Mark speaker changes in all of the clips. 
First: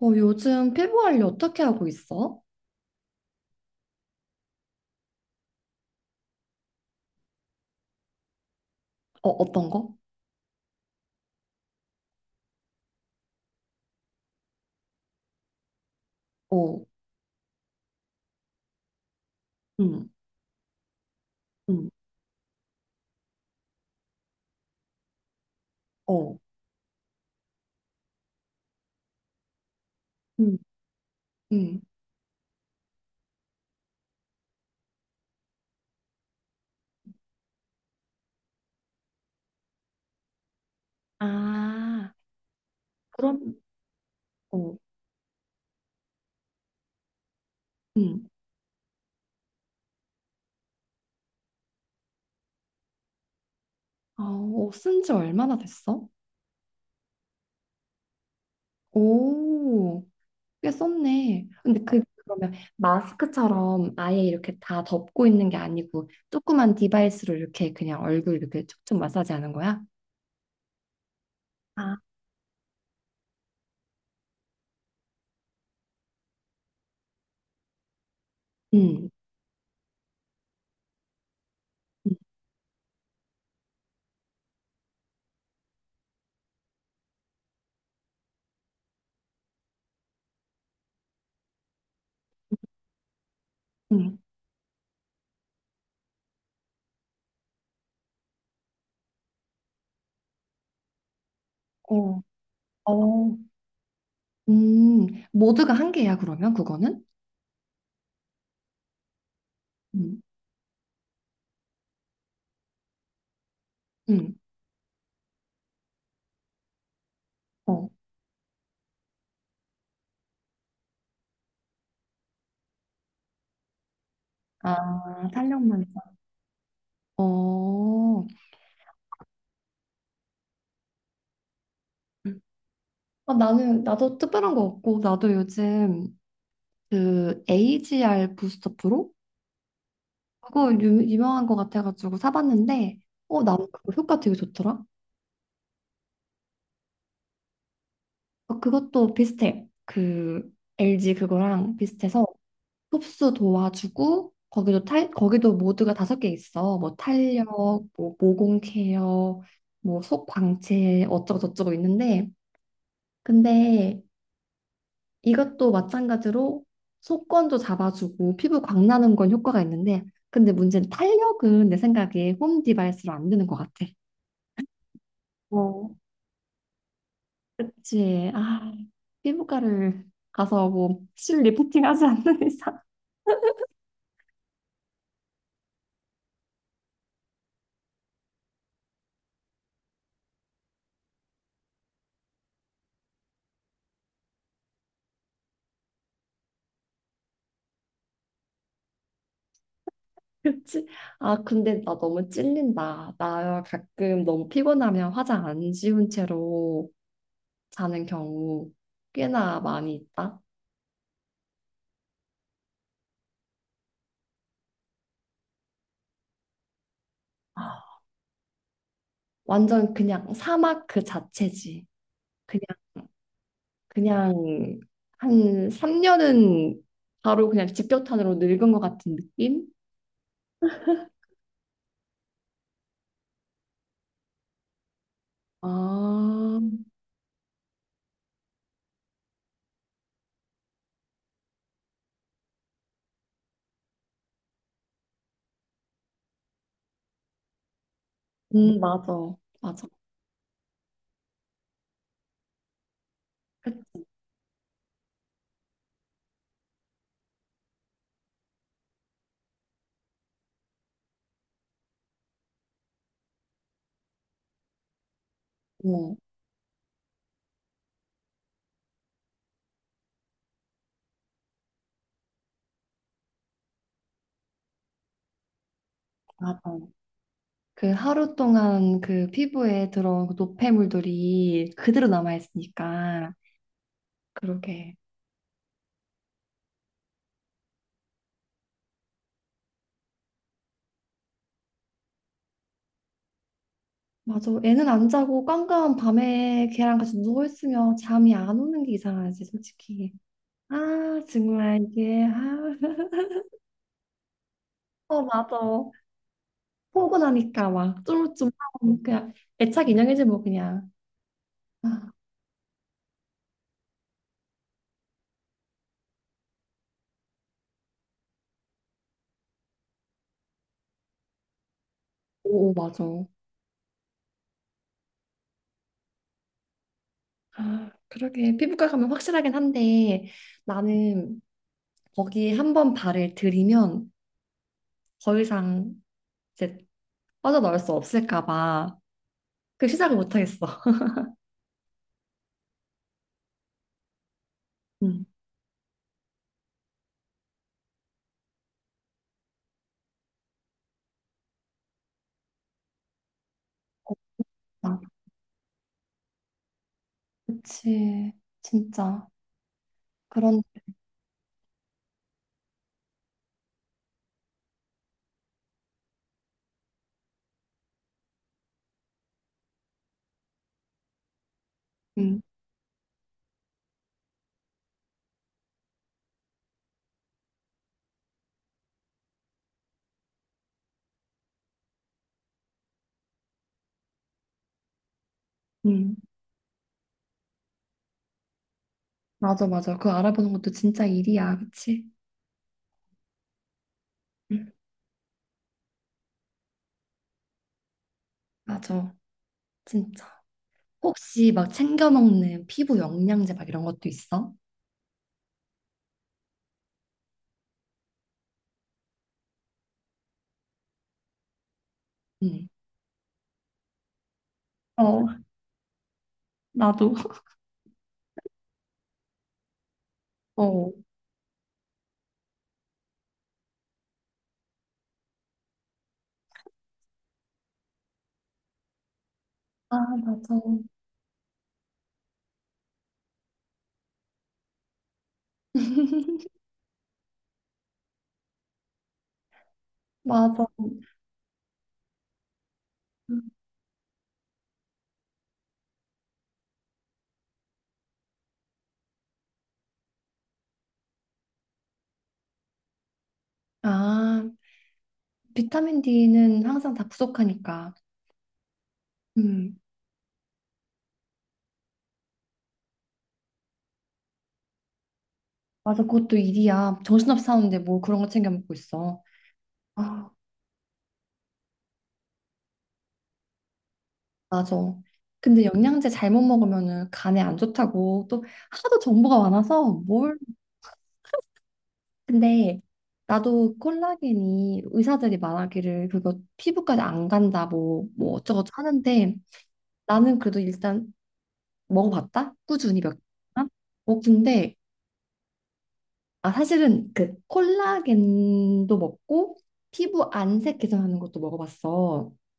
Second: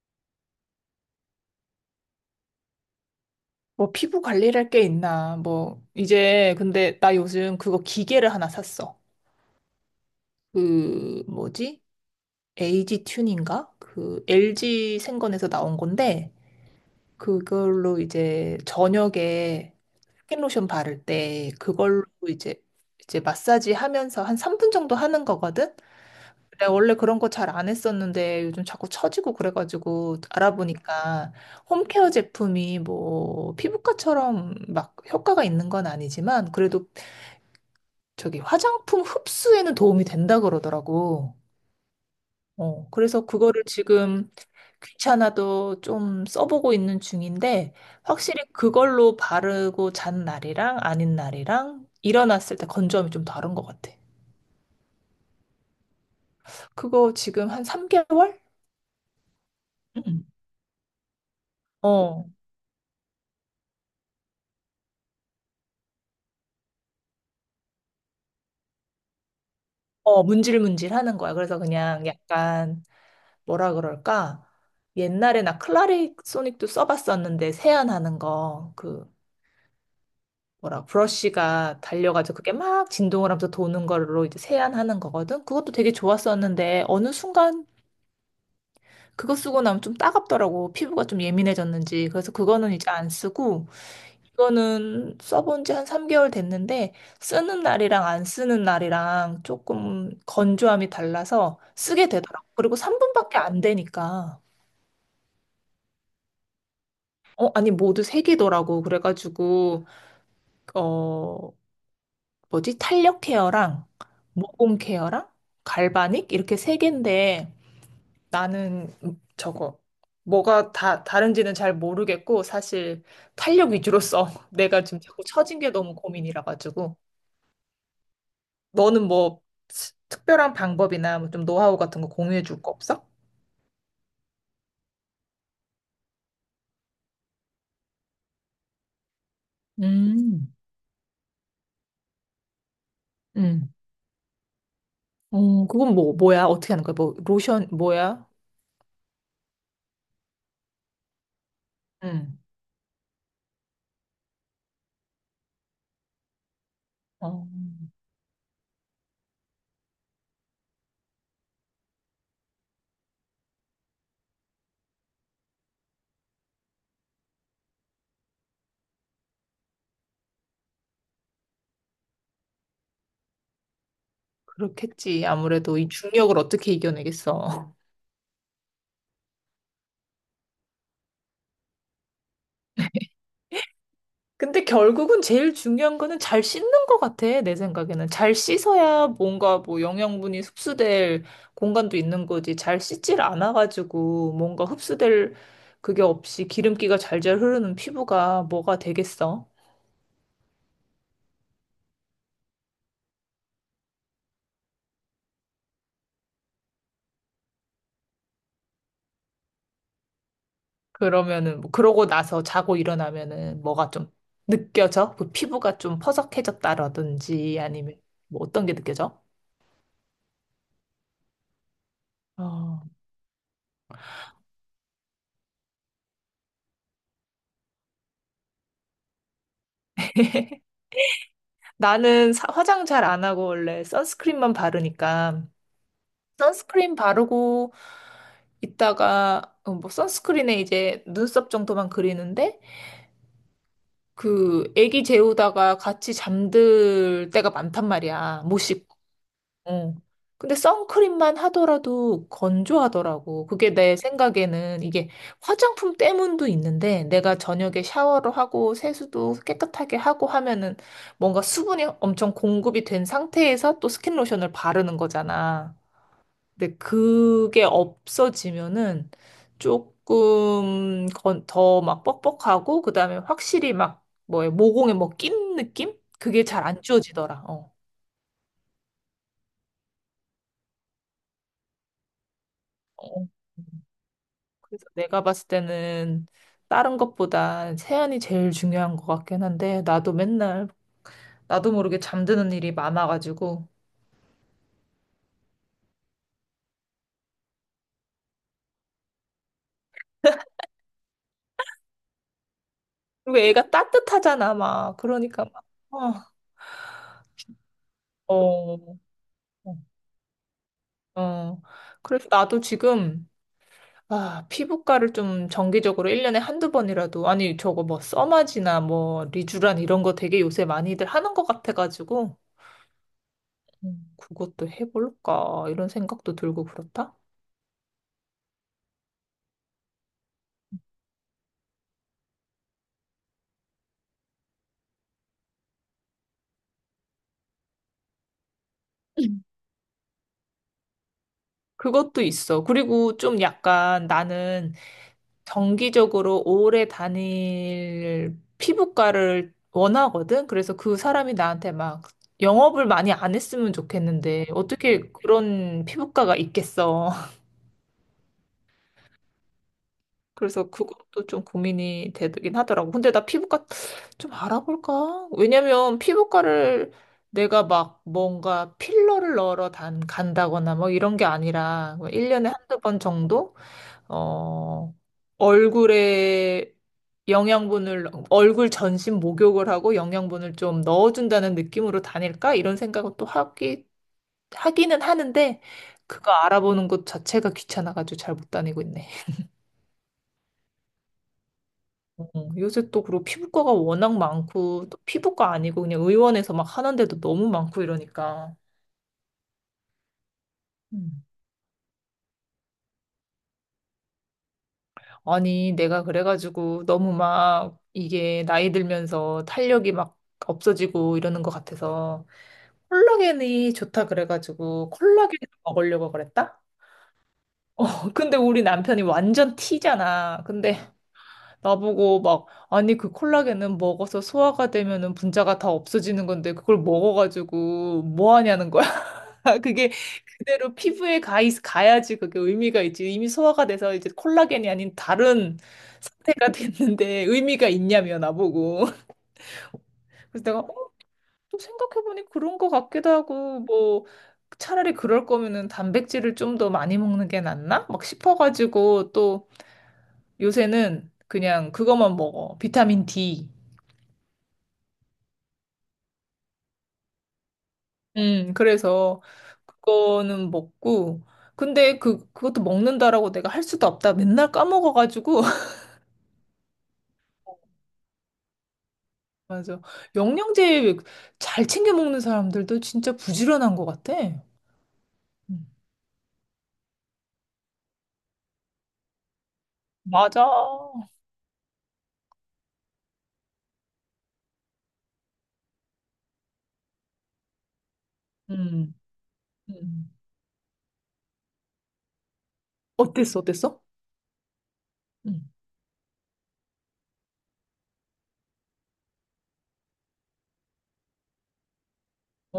Speaker 1: 어, 요즘 피부 관리 어떻게 하고 있어?
Speaker 2: 뭐 피부 관리할 게 있나? 뭐 이제 근데 나 요즘 그거 기계를 하나 샀어.
Speaker 1: 어, 어떤 거?
Speaker 2: 그 뭐지? 에이지 튠인가? 그 LG 생건에서 나온 건데
Speaker 1: 어,
Speaker 2: 그걸로 이제 저녁에
Speaker 1: 음,
Speaker 2: 스킨로션 바를 때
Speaker 1: 음,
Speaker 2: 그걸로 이제 마사지 하면서 한 3분 정도 하는 거거든.
Speaker 1: 어,
Speaker 2: 내가 원래 그런 거 잘 안 했었는데 요즘 자꾸 처지고 그래가지고
Speaker 1: 음,
Speaker 2: 알아보니까
Speaker 1: 음.
Speaker 2: 홈케어 제품이 뭐 피부과처럼 막 효과가 있는 건 아니지만 그래도 저기 화장품 흡수에는 도움이 된다 그러더라고.
Speaker 1: 아,
Speaker 2: 어, 그래서
Speaker 1: 그럼,
Speaker 2: 그거를 지금
Speaker 1: 어,
Speaker 2: 귀찮아도 좀 써보고 있는 중인데,
Speaker 1: 음.
Speaker 2: 확실히 그걸로 바르고 잔 날이랑 아닌 날이랑 일어났을 때 건조함이 좀 다른 것 같아.
Speaker 1: 아, 어, 쓴지 얼마나 됐어?
Speaker 2: 그거 지금 한 3개월?
Speaker 1: 오,
Speaker 2: 응.
Speaker 1: 꽤 썼네. 근데 그,
Speaker 2: 어,
Speaker 1: 그러면 마스크처럼 아예 이렇게 다 덮고 있는 게 아니고 조그만 디바이스로 이렇게 그냥 얼굴 이렇게 촉촉 마사지 하는 거야?
Speaker 2: 어, 문질문질 하는 거야. 그래서
Speaker 1: 아,
Speaker 2: 그냥 약간 뭐라 그럴까? 옛날에 나 클라리 소닉도 써봤었는데 세안하는 거, 그
Speaker 1: 음,
Speaker 2: 뭐라 브러쉬가
Speaker 1: 음,
Speaker 2: 달려가지고 그게 막 진동을 하면서 도는 걸로 이제 세안하는 거거든. 그것도 되게 좋았었는데 어느 순간 그거 쓰고 나면 좀 따갑더라고. 피부가 좀 예민해졌는지. 그래서 그거는 이제 안 쓰고
Speaker 1: 음.
Speaker 2: 이거는 써본 지 한 3개월 됐는데 쓰는 날이랑 안 쓰는 날이랑 조금 건조함이 달라서 쓰게
Speaker 1: 어,
Speaker 2: 되더라고. 그리고
Speaker 1: 어,
Speaker 2: 3분밖에 안 되니까.
Speaker 1: 음. 모두가 한 개야, 그러면 그거는?
Speaker 2: 어, 아니, 모두 3개더라고. 그래가지고,
Speaker 1: 음.
Speaker 2: 어, 뭐지? 탄력 케어랑
Speaker 1: 음.
Speaker 2: 모공 케어랑 갈바닉 이렇게 3개인데
Speaker 1: 어.
Speaker 2: 나는 저거 뭐가 다 다른지는 잘 모르겠고 사실 탄력 위주로 써. 내가 지금 자꾸
Speaker 1: 아,
Speaker 2: 처진 게
Speaker 1: 탄력만.
Speaker 2: 너무
Speaker 1: 있어.
Speaker 2: 고민이라 가지고
Speaker 1: 어,
Speaker 2: 너는 뭐 특별한 방법이나 뭐좀 노하우 같은 거 공유해 줄 거 없어?
Speaker 1: 어, 나는, 나도 특별한 거 없고, 나도 요즘 그 AGR 부스터 프로?
Speaker 2: 음,
Speaker 1: 그거 유명한 거 같아가지고 사봤는데, 어, 나는
Speaker 2: 음.
Speaker 1: 그거 효과 되게 좋더라.
Speaker 2: 어, 그건 뭐, 뭐야? 어떻게 하는 거야? 뭐, 로션, 뭐야?
Speaker 1: 어, 그것도 비슷해. 그 LG 그거랑 비슷해서
Speaker 2: 음.
Speaker 1: 흡수 도와주고, 거기도 모드가 다섯 개 있어. 뭐 탄력,
Speaker 2: 어,
Speaker 1: 뭐 모공 케어, 뭐 속 광채, 어쩌고저쩌고 있는데, 근데 이것도 마찬가지로 속건도 잡아주고 피부 광나는 건 효과가 있는데 근데 문제는 탄력은 내 생각에 홈 디바이스로 안 되는 것 같아.
Speaker 2: 그렇겠지. 아무래도 이
Speaker 1: 어,
Speaker 2: 중력을 어떻게 이겨내겠어.
Speaker 1: 그치. 아, 피부과를 가서 뭐 실 리프팅 하지 않는 이상.
Speaker 2: 근데 결국은 제일 중요한 거는 잘 씻는 것 같아, 내 생각에는. 잘 씻어야 뭔가 뭐 영양분이 흡수될 공간도 있는 거지. 잘 씻질 않아가지고 뭔가 흡수될 그게 없이 기름기가 잘 흐르는 피부가 뭐가 되겠어?
Speaker 1: 그치. 아, 근데 나 너무 찔린다. 나 가끔 너무 피곤하면 화장 안 지운 채로 자는 경우 꽤나 많이 있다.
Speaker 2: 그러면은, 뭐 그러고 나서 자고 일어나면은 뭐가 좀 느껴져? 그 피부가 좀 퍼석해졌다라든지
Speaker 1: 아,
Speaker 2: 아니면 뭐 어떤 게 느껴져?
Speaker 1: 완전 그냥 사막 그 자체지. 그냥
Speaker 2: 어.
Speaker 1: 그냥 한 3년은 바로 그냥 직격탄으로 늙은 것 같은 느낌?
Speaker 2: 나는 화장 잘 안 하고 원래 선스크림만 바르니까 선
Speaker 1: 아,
Speaker 2: 스크림 바르고 이따가 어, 뭐 선스크린에 이제 눈썹 정도만 그리는데 그 애기 재우다가 같이 잠들 때가 많단 말이야. 못 씻고.
Speaker 1: 맞아. 맞아.
Speaker 2: 어. 근데 선크림만 하더라도 건조하더라고. 그게 내
Speaker 1: 그-
Speaker 2: 생각에는 이게 화장품 때문도 있는데 내가 저녁에 샤워를 하고 세수도 깨끗하게 하고 하면은 뭔가 수분이 엄청 공급이 된 상태에서 또 스킨 로션을 바르는 거잖아.
Speaker 1: 어.
Speaker 2: 근데 그게 없어지면은 조금 더 막 뻑뻑하고 그다음에 확실히 막 뭐에 모공에 뭐 낀 느낌? 그게
Speaker 1: 맞아.
Speaker 2: 잘 안 지워지더라. 어.
Speaker 1: 그 하루 동안 그 피부에 들어온 그 노폐물들이 그대로
Speaker 2: 어.
Speaker 1: 남아있으니까.
Speaker 2: 그래서
Speaker 1: 그러게.
Speaker 2: 내가 봤을 때는 다른 것보다 세안이 제일 중요한 것 같긴 한데 나도 맨날 나도 모르게 잠드는 일이 많아가지고
Speaker 1: 맞아. 애는 안 자고 깜깜 밤에 걔랑 같이 누워있으면 잠이 안 오는 게 이상하지, 솔직히. 아, 정말 이게. 아,
Speaker 2: 그리고 애가 따뜻하잖아 막
Speaker 1: 어,
Speaker 2: 그러니까
Speaker 1: 맞아.
Speaker 2: 막 어.
Speaker 1: 포근하니까 막
Speaker 2: 어.
Speaker 1: 쫄쫄하고 그냥 애착 인형이지 뭐 그냥.
Speaker 2: 어.
Speaker 1: 아,
Speaker 2: 그래서 나도 지금 아, 피부과를 좀 정기적으로 1년에 한두 번이라도, 아니, 저거 뭐, 써마지나 뭐, 리쥬란 이런 거 되게 요새 많이들 하는 것 같아가지고,
Speaker 1: 오, 오, 맞아.
Speaker 2: 그것도 해볼까, 이런 생각도 들고 그렇다?
Speaker 1: 아, 그러게 피부과 가면 확실하긴 한데 나는 거기 한 번 발을 들이면 더 이상 이제 빠져나올 수 없을까 봐
Speaker 2: 음.
Speaker 1: 그 시작을 못 하겠어.
Speaker 2: 그것도 있어. 그리고 좀 약간 나는
Speaker 1: 음.
Speaker 2: 정기적으로 오래 다닐 피부과를 원하거든? 그래서 그 사람이 나한테 막 영업을 많이 안 했으면 좋겠는데,
Speaker 1: 아,
Speaker 2: 어떻게 그런 피부과가 있겠어?
Speaker 1: 그치. 진짜. 그런
Speaker 2: 그래서 그것도 좀 고민이 되긴 하더라고. 근데 나 피부과 좀 알아볼까? 왜냐면 피부과를 내가 막 뭔가 필러를 넣으러 간다거나 뭐 이런 게 아니라 뭐 일
Speaker 1: 음,
Speaker 2: 1년에 한두 번 정도? 어, 얼굴에 영양분을, 얼굴 전신 목욕을 하고 영양분을 좀 넣어준다는 느낌으로 다닐까? 이런 생각을 또 하기는 하는데
Speaker 1: 음.
Speaker 2: 그거 알아보는 것 자체가 귀찮아가지고 잘 못 다니고 있네.
Speaker 1: 맞아, 맞아. 그거 알아보는 것도 진짜 일이야. 그치?
Speaker 2: 어, 요새 또 그리고 피부과가 워낙
Speaker 1: 음,
Speaker 2: 많고 또 피부과 아니고 그냥 의원에서 막 하는데도 너무 많고 이러니까
Speaker 1: 맞아. 진짜.
Speaker 2: 음.
Speaker 1: 혹시 막 챙겨 먹는 피부 영양제 막 이런 것도 있어?
Speaker 2: 아니 내가 그래가지고 너무 막 이게 나이 들면서 탄력이 막 없어지고 이러는 것 같아서
Speaker 1: 응.
Speaker 2: 콜라겐이 좋다 그래가지고
Speaker 1: 어,
Speaker 2: 콜라겐 먹으려고 그랬다?
Speaker 1: 나도.
Speaker 2: 근데 우리 남편이 완전 T잖아. 근데
Speaker 1: 어.
Speaker 2: 나보고 막 아니 그 콜라겐은 먹어서 소화가 되면은 분자가 다 없어지는 건데 그걸 먹어가지고 뭐 하냐는 거야. 아, 그게
Speaker 1: 아, 맞아.
Speaker 2: 그대로 피부에 가야지 그게 의미가 있지. 이미 소화가 돼서 이제 콜라겐이 아닌 다른 상태가 됐는데 의미가 있냐며 나보고. 그래서
Speaker 1: 맞아.
Speaker 2: 내가 어, 또 생각해보니 그런 것 같기도 하고 뭐 차라리 그럴 거면은 단백질을 좀 더 많이 먹는 게 낫나? 막 싶어가지고 또 요새는 그냥 그것만 먹어. 비타민 D.
Speaker 1: 아, 비타민 D는 항상 다 부족하니까.
Speaker 2: 그래서
Speaker 1: 음,
Speaker 2: 그거는 먹고 근데 그 그것도 먹는다라고 내가 할 수도 없다. 맨날 까먹어가지고
Speaker 1: 맞아. 그것도 일이야. 정신없이 사는데 뭐 그런 거 챙겨 먹고 있어.
Speaker 2: 맞아.
Speaker 1: 아,
Speaker 2: 영양제 잘 챙겨 먹는 사람들도 진짜 부지런한 것 같아.
Speaker 1: 맞아. 근데
Speaker 2: 음.
Speaker 1: 영양제 잘못 먹으면은 간에 안 좋다고 또 하도 정보가 많아서 뭘.
Speaker 2: 맞아.
Speaker 1: 근데 나도 콜라겐이 의사들이 말하기를 그거 피부까지 안 간다 뭐, 어쩌고저쩌고
Speaker 2: 음.
Speaker 1: 하는데
Speaker 2: 음.
Speaker 1: 나는 그래도 일단 먹어봤다? 꾸준히 몇
Speaker 2: 어땠어?
Speaker 1: 개나?
Speaker 2: 어땠어?
Speaker 1: 어, 근데
Speaker 2: 음.
Speaker 1: 아 사실은 그 콜라겐도 먹고 피부 안색 개선하는 것도 먹어봤어.
Speaker 2: 어,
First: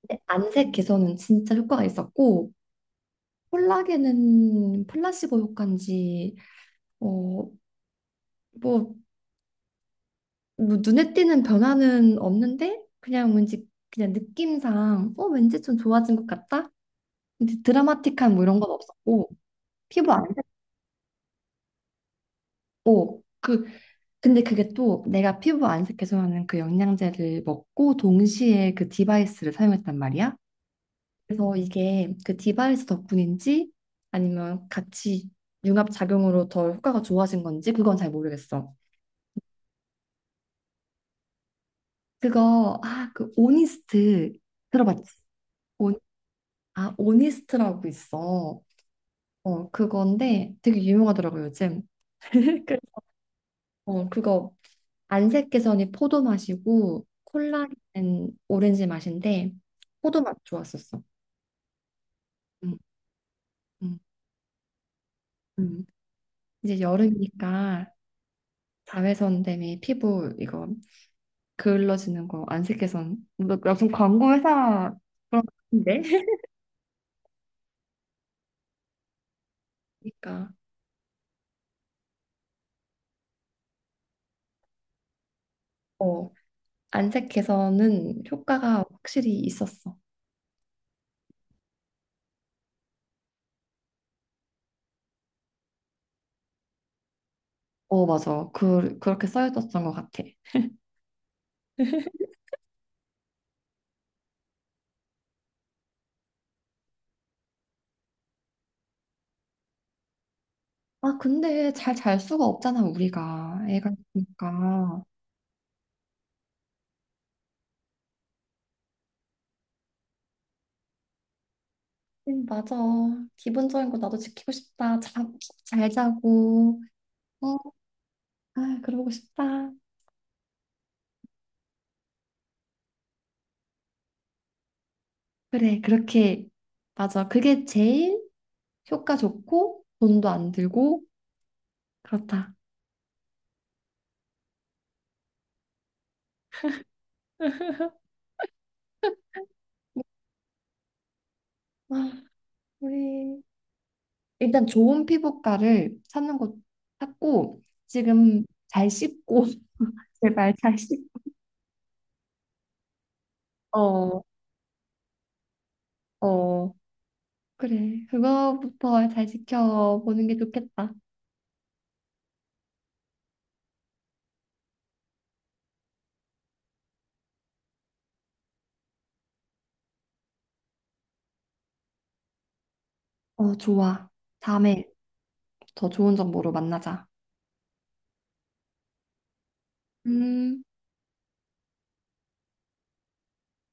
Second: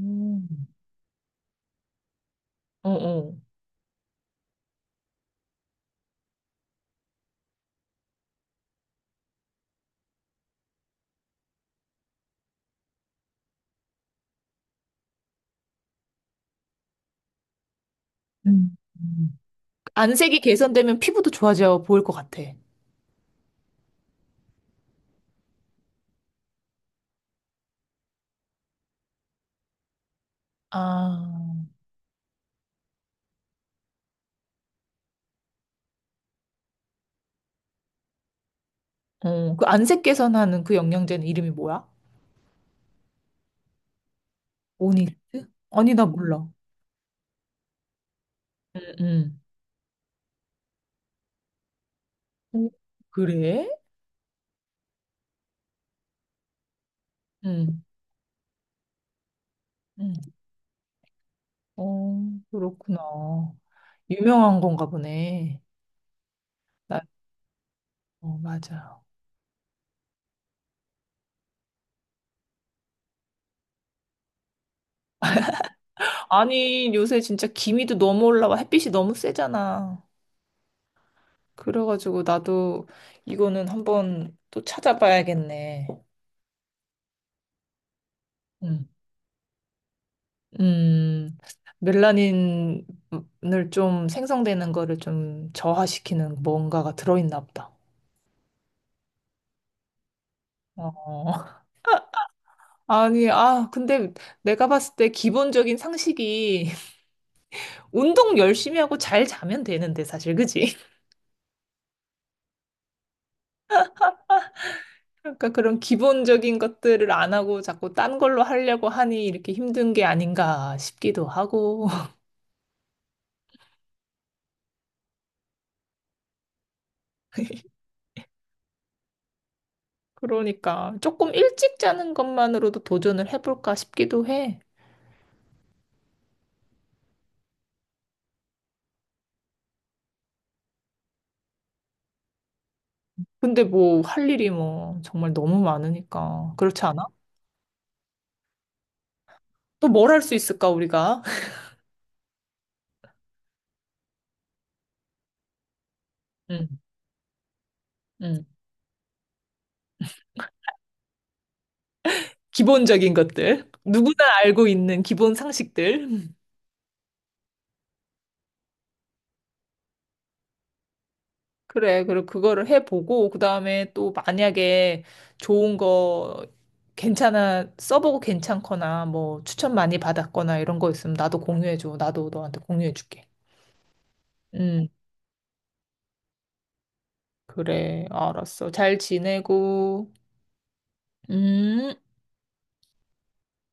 Speaker 1: 근데 안색 개선은 진짜 효과가 있었고
Speaker 2: 어.
Speaker 1: 콜라겐은 플라시보 효과인지 어, 뭐, 눈에 띄는 변화는 없는데 그냥 왠지 그냥 느낌상 어 왠지 좀 좋아진 것 같다. 근데 드라마틱한 뭐 이런 건
Speaker 2: 음.
Speaker 1: 없었고
Speaker 2: 음.
Speaker 1: 피부
Speaker 2: 안색이
Speaker 1: 안색
Speaker 2: 개선되면 피부도 좋아져 보일 것 같아.
Speaker 1: 어, 그 근데 그게 또 내가 피부 안색 개선하는 그 영양제를 먹고 동시에 그 디바이스를 사용했단 말이야. 그래서
Speaker 2: 아.
Speaker 1: 이게 그 디바이스 덕분인지 아니면 같이 융합 작용으로 더 효과가 좋아진 건지 그건 잘 모르겠어.
Speaker 2: 어, 그 안색 개선하는 그 영양제는 이름이 뭐야?
Speaker 1: 그거 아, 그 오니스트 들어봤지?
Speaker 2: 오니스트? 아니,
Speaker 1: 온,
Speaker 2: 나 몰라.
Speaker 1: 아, 오니스트라고 있어.
Speaker 2: 응 응
Speaker 1: 어, 그건데 되게 유명하더라고 요즘.
Speaker 2: 오,
Speaker 1: 그-
Speaker 2: 그래?
Speaker 1: 어, 그거 안색개선이 포도 맛이고
Speaker 2: 응
Speaker 1: 콜라겐은 오렌지 맛인데 포도 맛
Speaker 2: 응
Speaker 1: 좋았었어.
Speaker 2: 어,
Speaker 1: 음,
Speaker 2: 그렇구나.
Speaker 1: 음,
Speaker 2: 유명한 건가 보네.
Speaker 1: 음. 이제 여름이니까
Speaker 2: 어, 맞아요.
Speaker 1: 자외선 때문에 피부 이거 그을러지는 거 안색개선 너 무슨 광고 회사 그런 거 같은데?
Speaker 2: 아니, 요새 진짜 기미도 너무 올라와. 햇빛이 너무 세잖아.
Speaker 1: 그러니까
Speaker 2: 그래가지고 나도 이거는 한번 또 찾아봐야겠네.
Speaker 1: 어 안색개선은 효과가
Speaker 2: 음,
Speaker 1: 확실히 있었어.
Speaker 2: 음, 멜라닌을 좀 생성되는 거를 좀 저하시키는 뭔가가 들어있나 보다.
Speaker 1: 어 맞아 그 그렇게 써있었던 것 같아.
Speaker 2: 어. 아니, 아, 근데 내가 봤을 때 기본적인 상식이 운동 열심히 하고 잘 자면 되는데, 사실, 그지?
Speaker 1: 아 근데 잘 잘 수가 없잖아 우리가 애가 있으니까.
Speaker 2: 그러니까 그런 기본적인 것들을 안 하고 자꾸 딴 걸로 하려고 하니 이렇게 힘든 게 아닌가 싶기도 하고.
Speaker 1: 응, 맞아. 기본적인 거 나도 지키고 싶다. 자, 잘 자고. 어, 아, 그러고 싶다.
Speaker 2: 그러니까 조금 일찍 자는 것만으로도 도전을 해볼까 싶기도 해.
Speaker 1: 그래, 그렇게. 맞아. 그게 제일 효과 좋고, 돈도 안 들고, 그렇다.
Speaker 2: 근데 뭐 할 일이 뭐 정말 너무 많으니까. 그렇지 않아? 또 뭘 할 수 있을까, 우리가?
Speaker 1: 아, 우리. 일단 좋은 피부과를 찾는 것
Speaker 2: 음,
Speaker 1: 찾고, 지금
Speaker 2: 음.
Speaker 1: 잘 씻고, 제발 잘 씻고.
Speaker 2: 기본적인 것들. 누구나
Speaker 1: 어,
Speaker 2: 알고 있는 기본 상식들.
Speaker 1: 어. 그래. 그거부터 잘 지켜보는 게 좋겠다.
Speaker 2: 그래. 그리고 그거를 해보고, 그 다음에 또 만약에 좋은 거, 괜찮아, 써보고 괜찮거나, 뭐, 추천 많이 받았거나 이런 거 있으면 나도 공유해줘. 나도 너한테 공유해줄게.
Speaker 1: 어, 좋아. 다음에
Speaker 2: 음,
Speaker 1: 더 좋은 정보로 만나자.
Speaker 2: 그래. 알았어. 잘 지내고,
Speaker 1: 음.
Speaker 2: 음.